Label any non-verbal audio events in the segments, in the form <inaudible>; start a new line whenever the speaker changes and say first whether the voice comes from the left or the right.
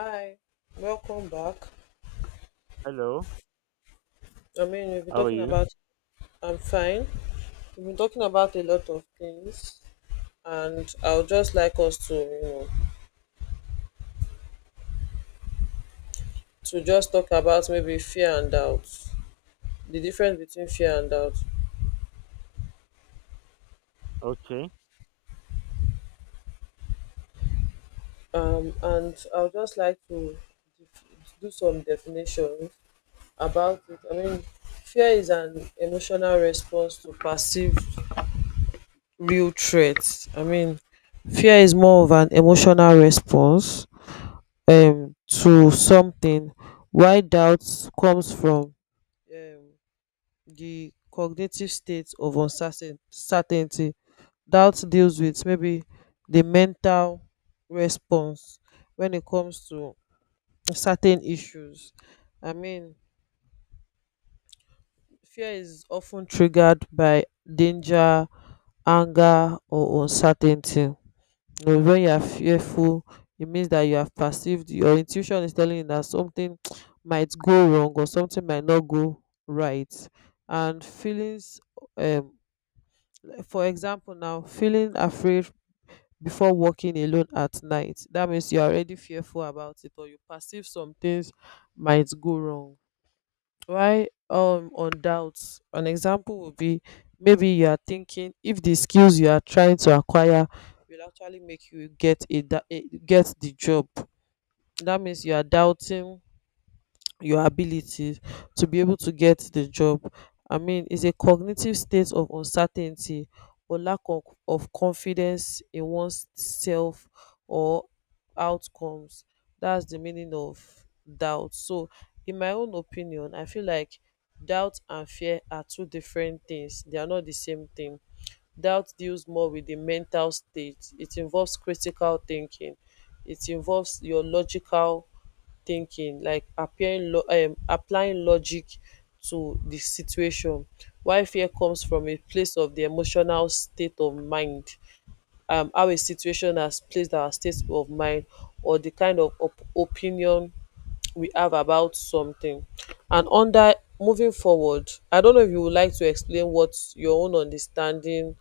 left: Hi, welcome back.
right: Hello,
left: We've been
right: how are
left: talking
right: you?
left: about, I'm fine. We've been talking about a lot of things, and I would just like us to, to just talk about maybe fear and doubt, the difference between fear and doubt.
right: Okay,
left: And I would just like to do some definition about it. Fear is an emotional response to perceived real threats. Fear is more of an emotional response to something, while doubt comes from um di cognitive state of uncertainty. Doubt deals with maybe the mental response when it comes to certain issues. I mean, fear is often triggered by danger, anger, or uncertainty. When you are fearful, it means that you have perceived, your intuition is telling you that something <tsk> might go wrong or something might not go right. And feelings, um for example, now, feeling afraid before walking alone at night, that means you are already fearful about it or you perceive some things might go wrong. Why on doubts? An example would be maybe you are thinking if the skills you are trying to acquire will actually make you get a da- a- get the job. That means you are doubting your abilities to be able to get the job. I mean, it's a cognitive state of uncertainty or of confidence in one's self or outcomes. That's the meaning of doubt. So, in my own opinion, I feel like doubt and fear are two different things, they are not the same thing. Doubt deals more with the mental state, it involves critical thinking, it involves your logical thinking, like applying logic to the situation. Why fear comes from a place of the emotional state of mind, how a situation has placed our state of mind or the kind of opinion we have about something. And under, moving forward, I don't know if you would like to explain what your own understanding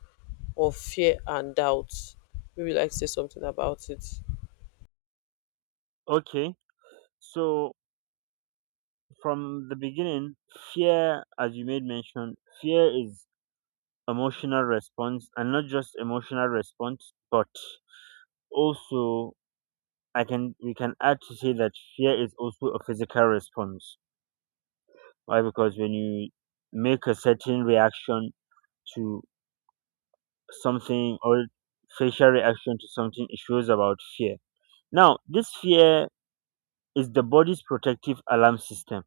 left: of fear and doubt, maybe you like to say something about it.
right: okay. So, from the beginning, fear, as you made mention, fear is emotional response, and not just emotional response, but also I can we can add to say that fear is also a physical response. Why? Because when you make a certain reaction to something or facial reaction to something, it shows about fear. Now, this fear is the body's protective alarm system,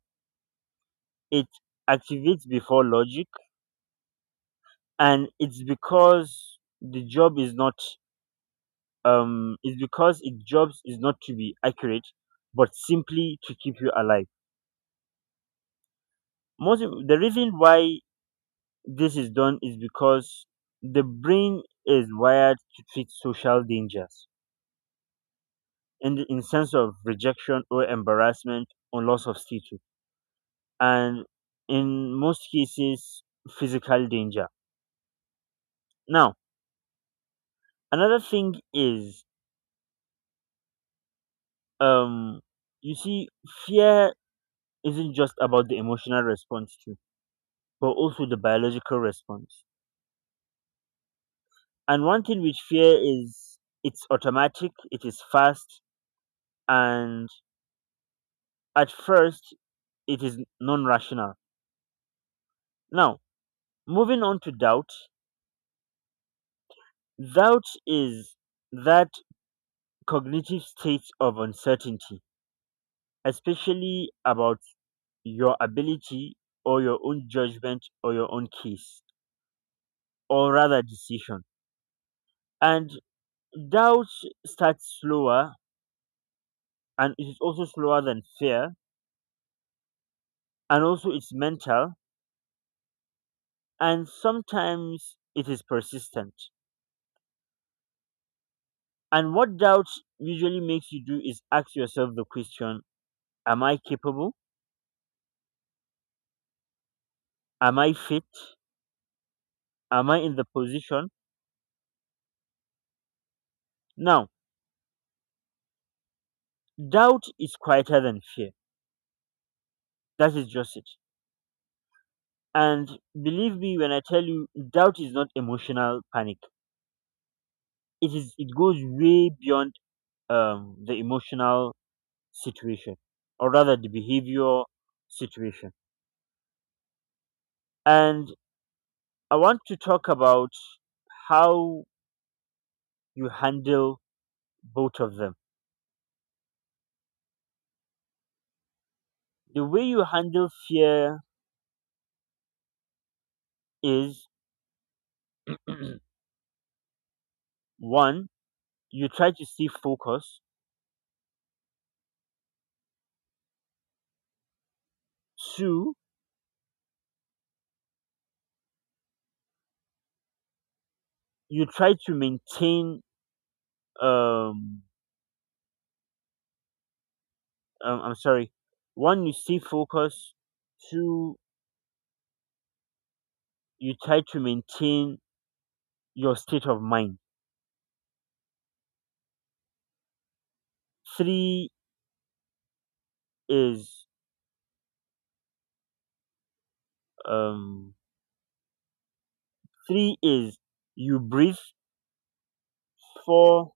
right: it activates before logic, and it's because the job is not it's because it jobs is not to be accurate, but simply to keep you alive. The reason why this is done is because the brain is wired to treat social dangers in the in sense of rejection or embarrassment or loss of status, and in most cases physical danger. Now, another thing is, um you see, fear isn't just about the emotional response too, but also the biological response. And one thing with fear is it's automatic, it is fast, and at first it is non-rational. Now, moving on to doubt, doubt is that cognitive state of uncertainty, especially about your ability or your own judgment or your own case, or rather decision. And doubt starts slower, and it is also slower than fear, and also it's mental, and sometimes it is persistent. And what doubt usually makes you do is ask yourself the question: am I capable, am I fit, am I in the position? Now, doubt is quieter than fear, that is just it. And believe me when I tell you, doubt is not emotional panic. It goes way beyond the emotional situation, or rather the behavior situation. And I want to talk about how you handle both of them. The way you handle fear is <clears throat> one, you try to stay focused. Two, you try to maintain. Um, I'm sorry. One, you stay focused. Two, you try to maintain your state of mind. Three is um three is you breathe. Four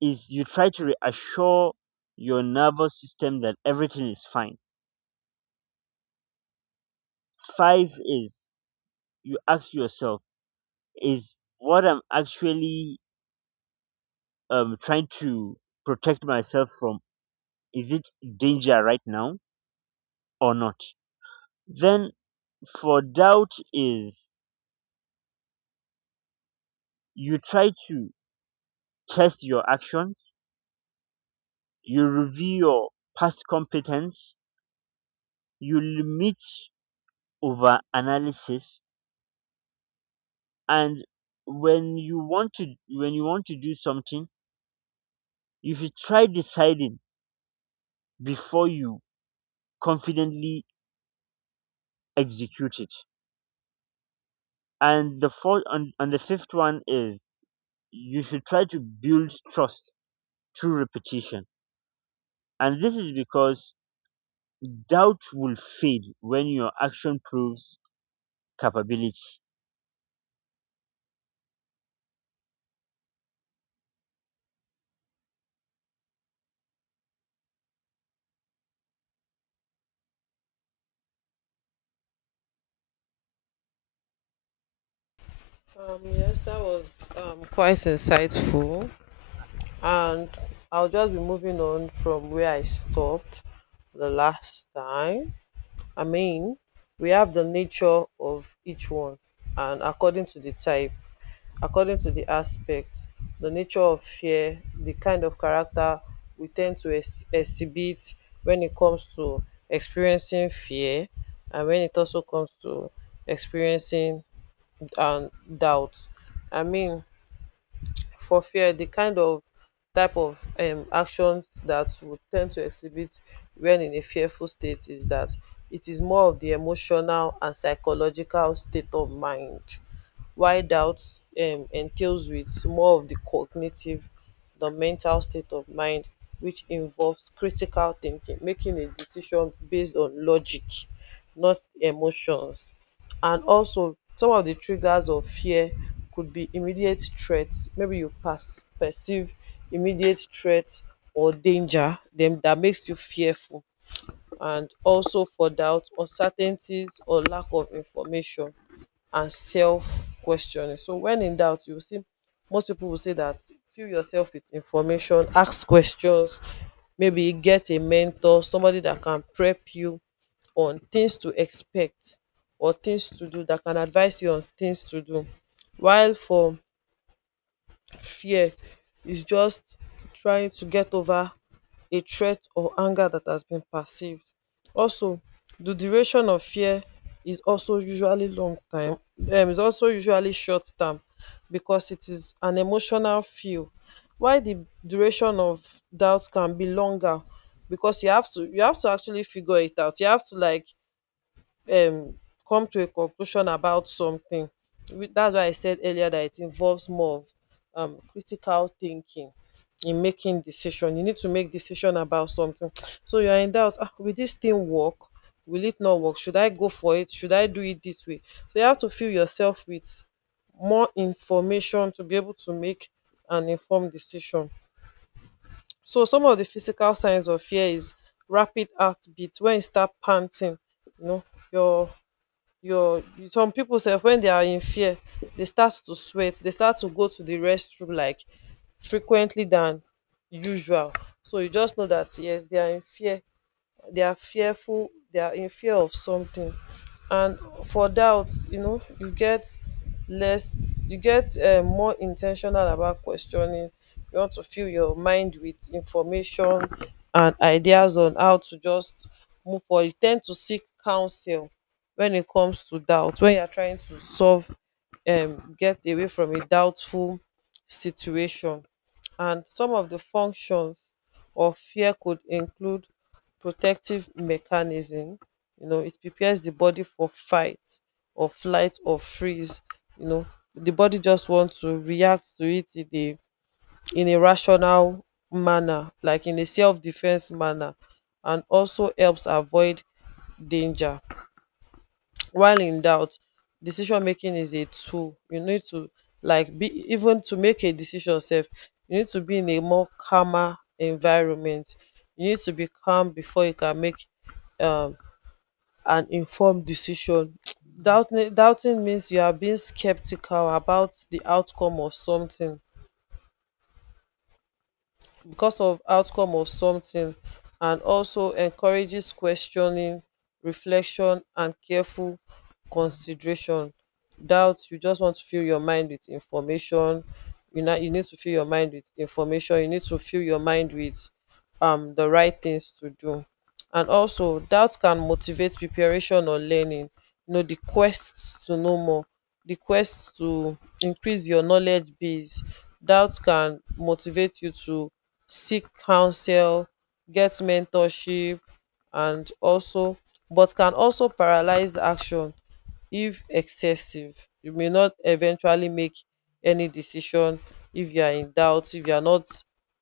right: is you try to reassure your nervous system that everything is fine. Five is you ask yourself, is what I'm actually trying to protect myself from, is it danger right now or not? Then for doubt is you try to test your actions, you review your past competence, you limit over analysis, and when you want to do something, you should try deciding before you confidently execute it. And and the fifth one is you should try to build trust through repetition. And this is because doubt will fade when your action proves capability.
left: Yes, that was quite insightful, and I'll just be moving on from where I stopped the last time. I mean, we have the nature of each one, and according to the type, according to the aspect, the nature of fear, the kind of character we tend to exhibit when it comes to experiencing fear, and when it also comes to experiencing um, doubt. I mean, for fear, the kind of type of actions that would tend to exhibit when in a fearful state, is that it is more of the emotional and psychological state of mind. Why doubt entails with more of the cognitive, the mental state of mind, which involves critical thinking, making a decision based on logic, not emotions. And also, some of the triggers of fear could be immediate threats, maybe you pass perceive immediate threats or danger dem that makes you fearful. And also for doubt, uncertainties or lack of information and self questioning. So when in doubt, you will see most people will say that fill yourself with information, ask questions, maybe get a mentor, somebody that can prep you on things to expect or things to do, that can advise you on things to do. While for fear, is just trying to get over a threat or anger that has been perceived. Also, the duration of fear is also usually long time, is also usually short term, because it is an emotional feel. While the duration of doubt can be longer, because you have to actually figure it out, you have to, like, um come to a conclusion about something. That's why I said earlier that it involves more of critical thinking in making decision. You need to make decision about something. <tsk> So you're in doubt, ah, will this thing work, will it not work, should I go for it, should I do it this way? So you have to fill yourself with more information to be able to make an informed decision. So some of the physical signs of fear is rapid heartbeat, when you start panting, you know, your your some people say when they are in fear, they start to sweat, they start to go to the restroom, like, frequently than usual. So you just know that, yes, they are in fear, they are fearful, they are in fear of something. And for doubt, you know, you get less, you get more intentional about questioning, you want to fill your mind with information and ideas on how to just move forward. You tend to seek counsel when it comes to doubt, when you're trying to solve, get away from a doubtful situation. And some of the functions of fear could include protective mechanism, you know, it prepares the body for fight or flight or freeze, you know, the body just wants to react to it in a, in a rational manner, like in a self-defense manner. And also helps avoid danger. While in doubt, decision making is a tool, you need to, like, be, even to make a decision Self, you need to be in a more calmer environment, you need to be calm before you can make um an informed decision. <tsk> Doubting means you are being skeptical about the outcome of something, because of outcome of something. And also encourages questioning, reflection, and careful consideration. Doubt, you just want to fill your mind with information, you know, you need to fill your mind with information, you need to fill your mind with the right things to do. And also doubt can motivate preparation or learning, you know, the quest to know more, the quest to increase your knowledge base. Doubt can motivate you to seek counsel, get mentorship. And also, but can also paralyze action if excessive, you may not eventually make any decision, if you are in doubt, if you are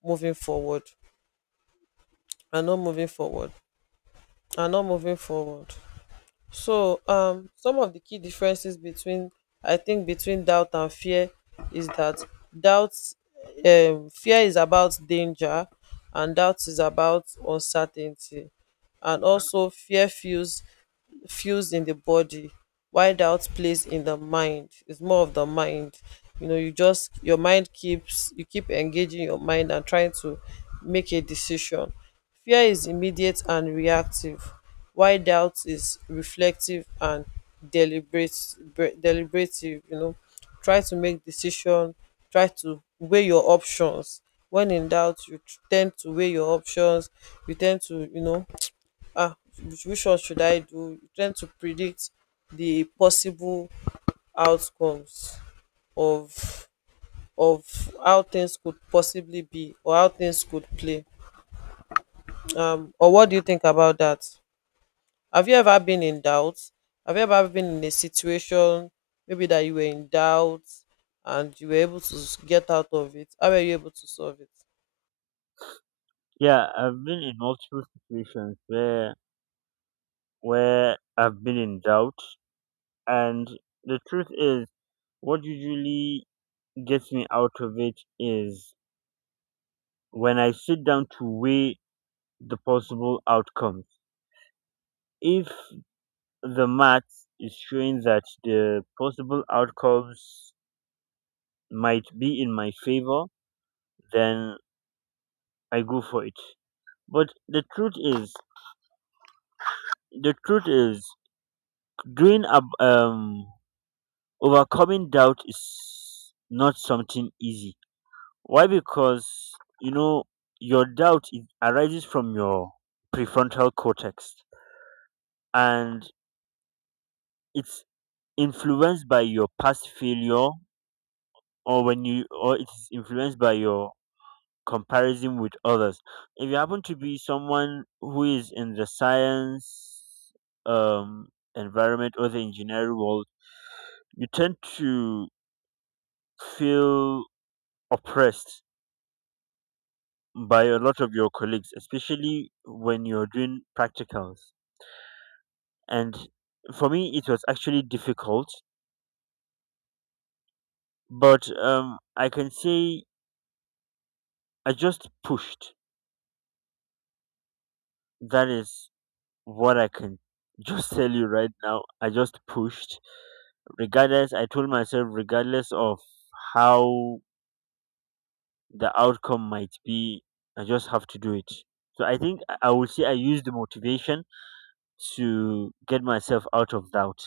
left: moving forward not moving forward and not moving forward. So, some of the key differences between, I think, between doubt and fear is that doubt, fear is about danger, and doubt is about uncertainty. And also fear feels, fuels in the body, while doubt plays in the mind, it's more of the mind. You know, you just, your mind keeps, you keep engaging your mind and trying to make a decision. Fear is immediate and reactive, while doubt is reflective and deliberate, deliberative, you know, try to make decision, try to weigh your options. When in doubt, you tend to weigh your options, you tend to, you know, ah, which one should I do? You tend to predict the possible outcomes of of how things could possibly be or how things could play. Or what do you think about that? Have you ever been in doubt? Have you ever been in a situation maybe that you were in doubt and you were able to get out of it? How were you able to solve it?
right: Yeah, I've been in multiple situations where I've been in doubt. And the truth is, what usually gets me out of it is when I sit down to weigh the possible outcomes. If the math is showing that the possible outcomes might be in my favor, then I go for it. But the truth is, doing ab- um overcoming doubt is not something easy. Why? Because you know your doubt arises from your prefrontal cortex, and it's influenced by your past failure or when you or it's influenced by your comparison with others. If you happen to be someone who is in the science um environment or the engineering world, you tend to feel oppressed by a lot of your colleagues, especially when you're doing practicals. And for me it was actually difficult, but I can say I just pushed. That is what I can <laughs> just tell you right now. I just pushed. Regardless, I told myself, regardless of how the outcome might be, I just have to do it. So I think I would say I used the motivation to get myself out of doubt.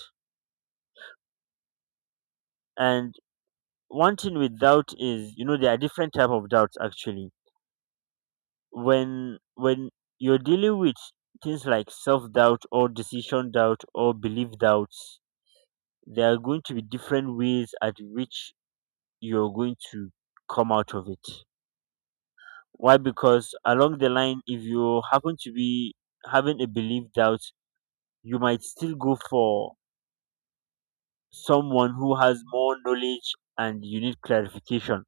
right: And one thing with doubt is, you know, there are different type of doubts actually. When you're dealing with things like self doubt or decision doubt or belief doubts, there are going to be different ways at which you're going to come out of it. Why? Because along the line, if you happen to be having a belief doubt, you might still go for someone who has more knowledge and you need clarification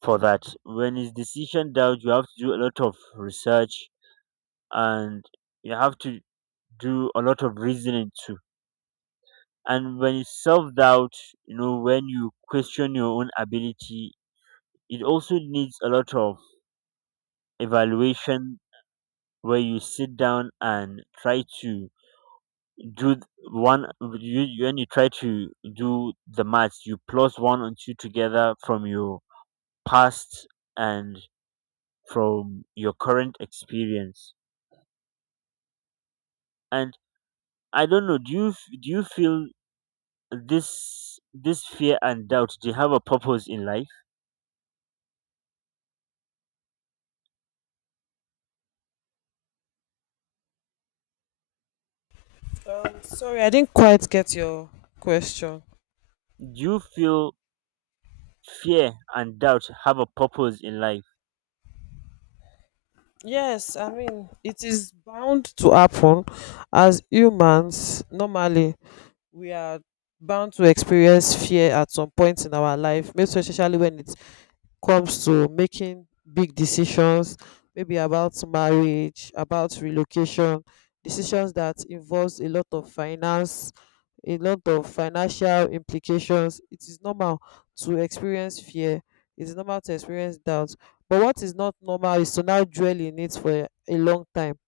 right: for that. When it's decision doubt, you have to do a lot of research, and you have to do a lot of reasoning too. And when it's self doubt, you know, when you question your own ability, it also needs a lot of evaluation, where you sit down and try to do th- when you try to do the maths, you plus one and two together from your past and from your current experience. And I don't know, do do you feel this fear and doubt, do you have a purpose in life?
left: Sorry, I didn't quite get your question.
right: Do you feel fear and doubt have a purpose in life?
left: Yes, I mean, it is bound to happen as humans. Normally, we are bound to experience fear at some point in our life, most especially when it comes to making big decisions, maybe about marriage, about relocation, decisions that involves a lot of finance, a lot of financial implications. It is normal to experience fear, it is normal to experience doubt. But what is not normal is to now dwell in it for a long time,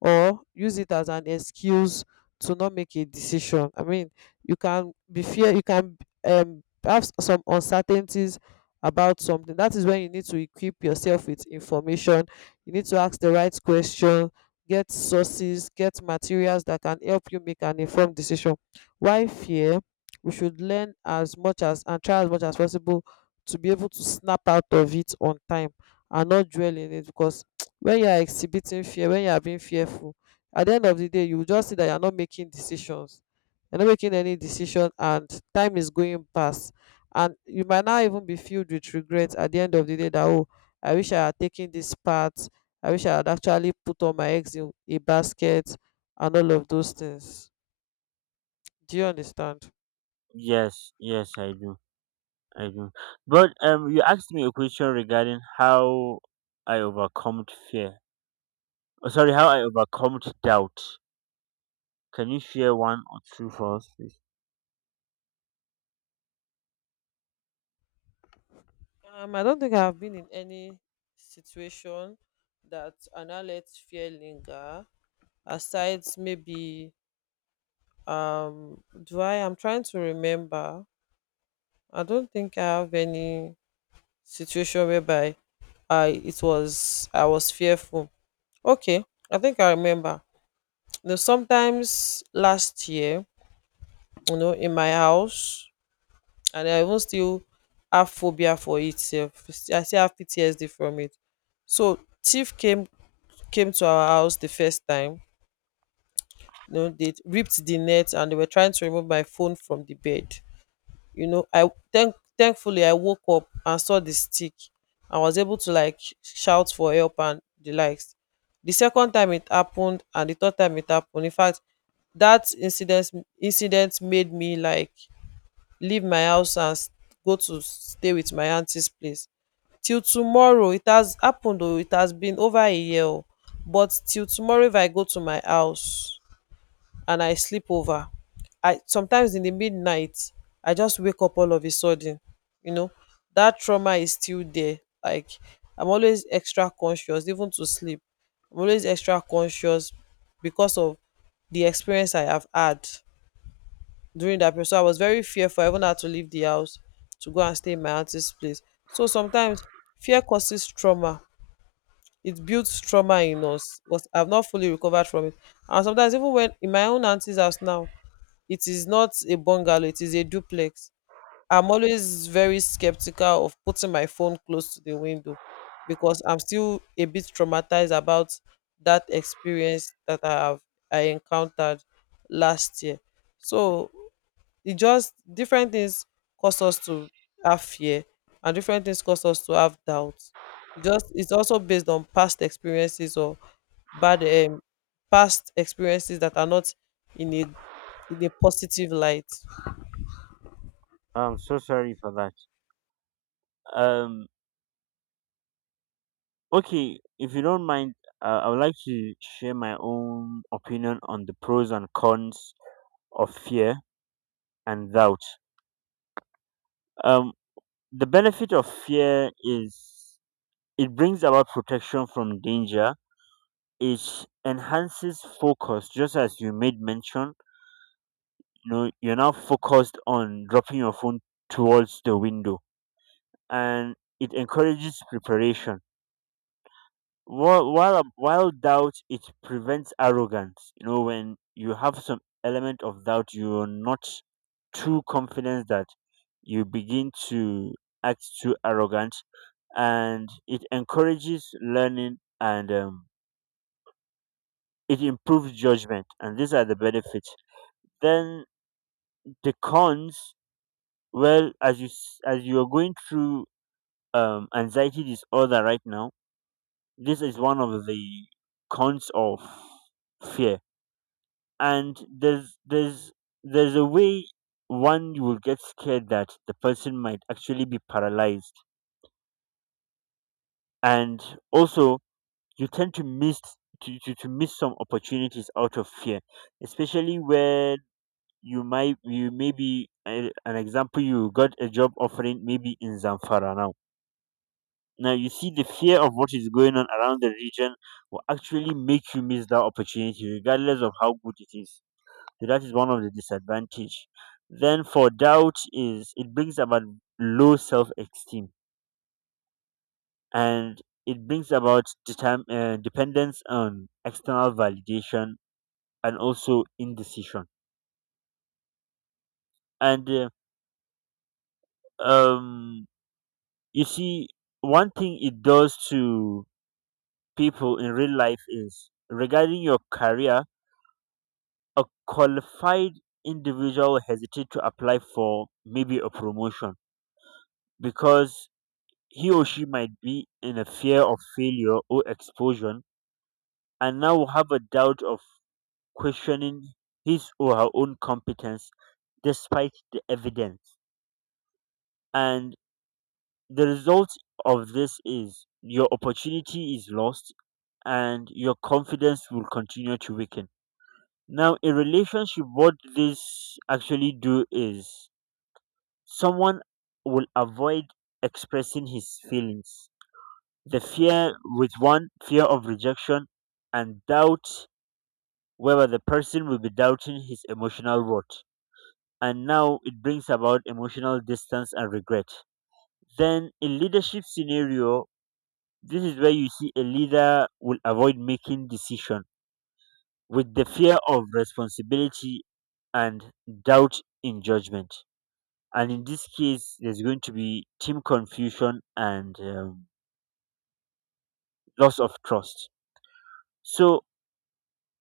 left: or use it as an excuse to not make a decision. I mean, you can be fear, you can have some uncertainties about something. That is when you need to equip yourself with information, you need to ask the right question, get sources, get materials that can help you make an informed decision. Why fear, we should learn as much as and try as much as possible to be able to snap out of it on time and not dwell in it. Because when you are exhibiting fear, when you are being fearful, at the end of the day, you will just see that you are not making decisions, you're not making any decision, and time is going past. And you might not even be filled with regret at the end of the day, that, oh, I wish I had taken this path, I wish I had actually put all my eggs in a basket, and all of those things. Do you understand?
right: Yes, yes, I do. I do. But you asked me a question regarding how I overcome fear. Oh, sorry, how I overcome doubt. Can you share one or two for us, please?
left: I don't think I have been in any situation that I now let fear linger, aside maybe, um, do I? I'm trying to remember. I don't think I have any situation whereby I, it was, I was fearful. Okay, I think I remember. You know, sometimes last year, you know, in my house, and I even still have phobia for it. Sef. I still have PTSD from it. So thief came to our house the first time. They ripped the net and they were trying to remove my phone from the bed. You know I thank thankfully I woke up and saw the stick, and was able to like shout for help and the likes. The second time it happened, and the third time it happened. In fact, that incident made me like leave my house and go to stay with my auntie's place. Till tomorrow it has happened, oh, it has been over a year, oh. But till tomorrow, if I go to my house and I sleep over, I sometimes in the midnight I just wake up all of a sudden, you know. That trauma is still there. Like, I'm always extra conscious, even to sleep. I'm always extra conscious because of the experience I have had during that period. So I was very fearful. I even had to leave the house to go and stay in my auntie's place. So sometimes fear causes trauma. It builds trauma in us. But I've not fully recovered from it. And sometimes, even when in my own auntie's house now, it is not a bungalow, it is a duplex. I'm always very skeptical of putting my phone close to the window because I'm still a bit traumatized about that experience that I encountered last year. So it just different things cause us to have fear, and different things cause us to have doubts. It's also based on past experiences, or bad past experiences that are not in a positive light.
right: I'm so sorry for that. Um, okay, if you don't mind, I would like to share my own opinion on the pros and cons of fear and doubt. Um, the benefit of fear is it brings about protection from danger. It enhances focus. Just as you made mention, you know, you're now focused on dropping your phone towards the window. And it encourages preparation. While doubt, it prevents arrogance. You know, when you have some element of doubt, you're not too confident that you begin to act too arrogant. And it encourages learning and, it improves judgment. And these are the benefits. Then the cons, well, as as you're going through anxiety disorder right now, this is one of the cons of fear. And there's a way one you will get scared that the person might actually be paralyzed. And also you tend to miss some opportunities out of fear, especially where you might, you maybe, an example, you got a job offering maybe in Zamfara now. Now you see the fear of what is going on around the region will actually make you miss that opportunity, regardless of how good it is. So that is one of the disadvantage. Then for doubt is it brings about low self-esteem, and it brings about dependence on external validation, and also indecision. And um, you see, one thing it does to people in real life is regarding your career. A qualified individual will hesitate to apply for maybe a promotion, because he or she might be in a fear of failure or expulsion, and now will have a doubt of questioning his or her own competence despite the evidence. And the result of this is your opportunity is lost, and your confidence will continue to weaken. Now, in relationship, what this actually do is someone will avoid expressing his feelings. The fear with one, fear of rejection, and doubt, whether the person will be doubting his emotional worth. And now it brings about emotional distance and regret. Then in leadership scenario, this is where you see a leader will avoid making decision, with the fear of responsibility and doubt in judgment. And in this case, there's going to be team confusion and, loss of trust. So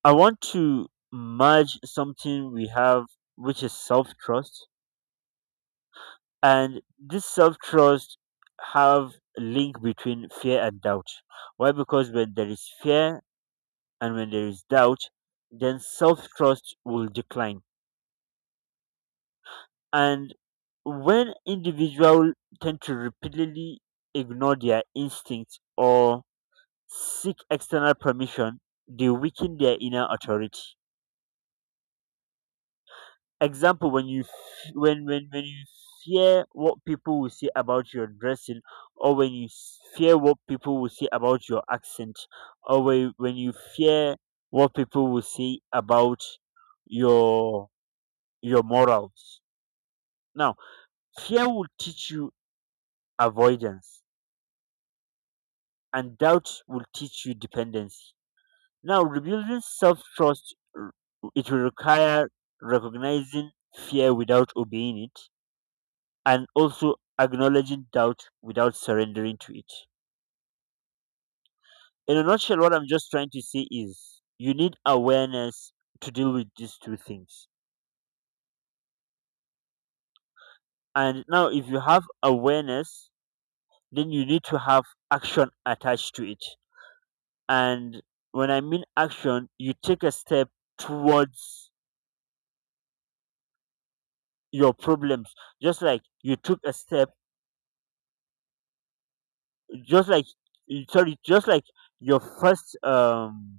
right: I want to merge something we have, which is self trust. And this self trust have a link between fear and doubt. Why? Because when there is fear and when there is doubt, then self trust will decline. And when individuals tend to repeatedly ignore their instincts or seek external permission, they weaken their inner authority. Example, when you fear what people will say about your dressing, or fear what people will say about your accent, or when you fear what people will say about your your morals. Now, fear will teach you avoidance, and doubt will teach you dependency. Now, rebuilding self trust, it will require recognizing fear without obeying it, and also acknowledging doubt without surrendering to it. In a nutshell, what I'm just trying to say is you need awareness to deal with these two things. And now, if you have awareness, then you need to have action attached to it. And when I mean action, you take a step towards your problems. just like you took a step just like just like your first um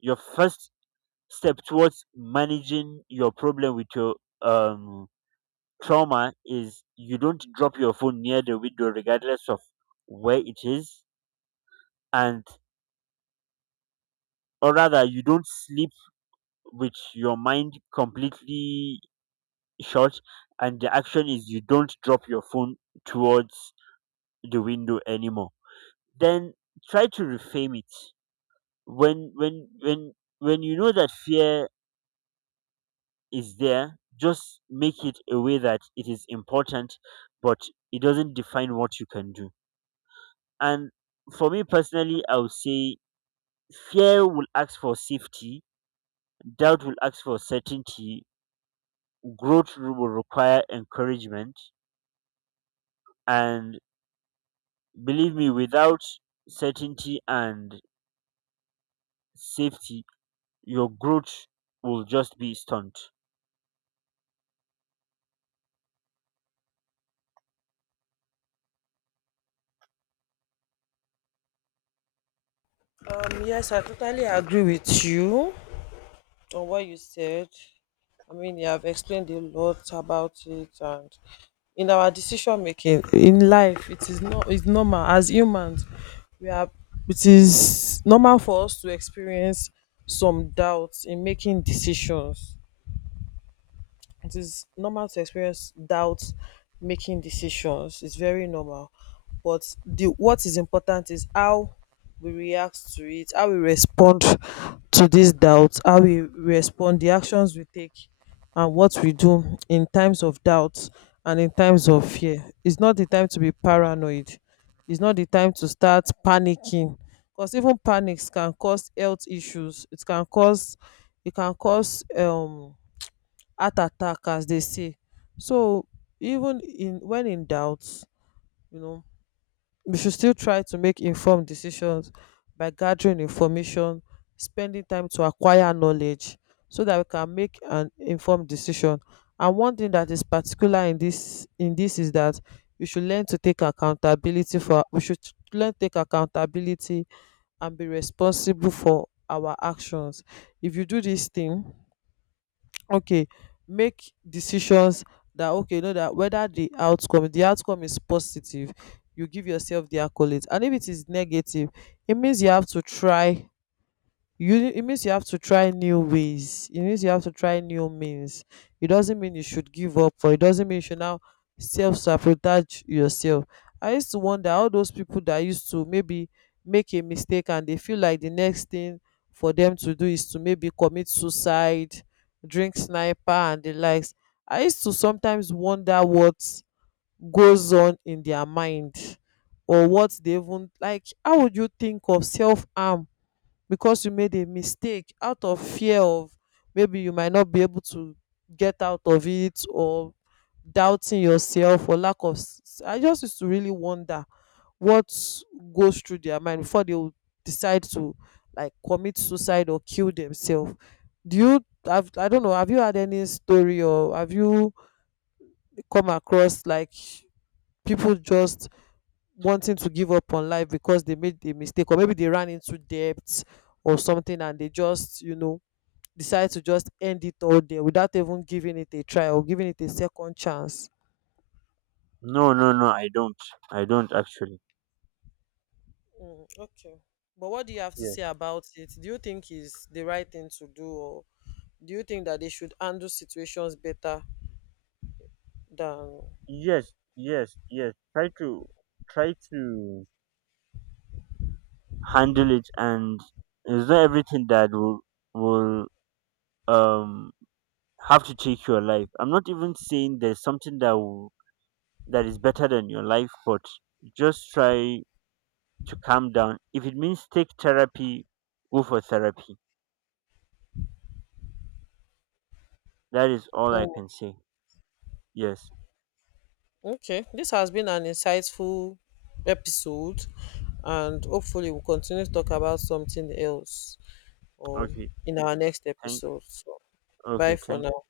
right: your first step towards managing your problem with your um trauma is, you don't drop your phone near the window regardless of where it is, and or rather you don't sleep with your mind completely shut. And the action is you don't drop your phone towards the window anymore. Then try to reframe it. When when when when you know that fear is there, just make it a way that it is important, but it doesn't define what you can do. And for me personally, I would say fear will ask for safety, doubt will ask for certainty, will require encouragement. And believe me, without certainty and safety, your growth will just be stunned.
left: Yes, I totally agree with you on what you said. I mean, you have explained a lot about it, and in our decision making in life, it is not, it's normal as humans. We are It is normal for us to experience some doubts in making decisions. It is normal to experience doubt making decisions. It's very normal. But the what is important is how we react to it, how we respond to this doubt, how we respond, the actions we take, and what we do in times of doubt and in times of fear. It's not the time to be paranoid. It's not the time to start panicking. Because even panics can cause health issues. It can cause heart attack, as they say. So even in when in doubt you know we should still try to make informed decisions by gathering information, spending time to acquire knowledge, so that we can make an informed decision. And one thing that is particular in this is that we should learn to take accountability for, we should learn to take accountability and be responsible for our actions. If you do this thing, okay, make decisions, that okay, know that whether the outcome, is positive, you give yourself the accolades. And if it is negative, it means you have to try you It means you have to try new ways, it means you have to try new means. It doesn't mean you should give up, or it doesn't mean you should now self-sabotage yourself. I used to wonder how those people that used to maybe make a mistake and they feel like the next thing for them to do is to maybe commit suicide, drink sniper and the likes. I used to sometimes wonder what goes on in their mind, or what they even, like, how would you think of self-harm because you made a mistake out of fear of, maybe you might not be able to get out of it, or doubting yourself or lack of I just used to really wonder what goes through their mind before they would decide to like commit suicide or kill themselves. Do you have I don't know, have you had any story, or have you come across like people just wanting to give up on life because they made a mistake, or maybe they ran into debt or something, and they just decide to just end it all there without even giving it a try or giving it a second chance?
right: No, no, no, I don't. I don't actually
left: Mm, okay. But what do you have to
right: Yeah.
left: say about it? Do you think is the right thing to do, or do you think that they should handle situations better than.
right: Yes, yes, yes, try to try to handle it. And it's not everything that will will um have to take your life. I'm not even saying there's something that is better than your life, but just try to calm down. If it means take therapy, go for therapy. That is all I
left: Mm,
right: can say. Yes.
left: okay, this has been an insightful episode, and hopefully we'll continue to talk about something else, or
right: okay
left: in our next
right: thank
left: episode. So,
right: okay,
left: bye for
right: thank.
left: now.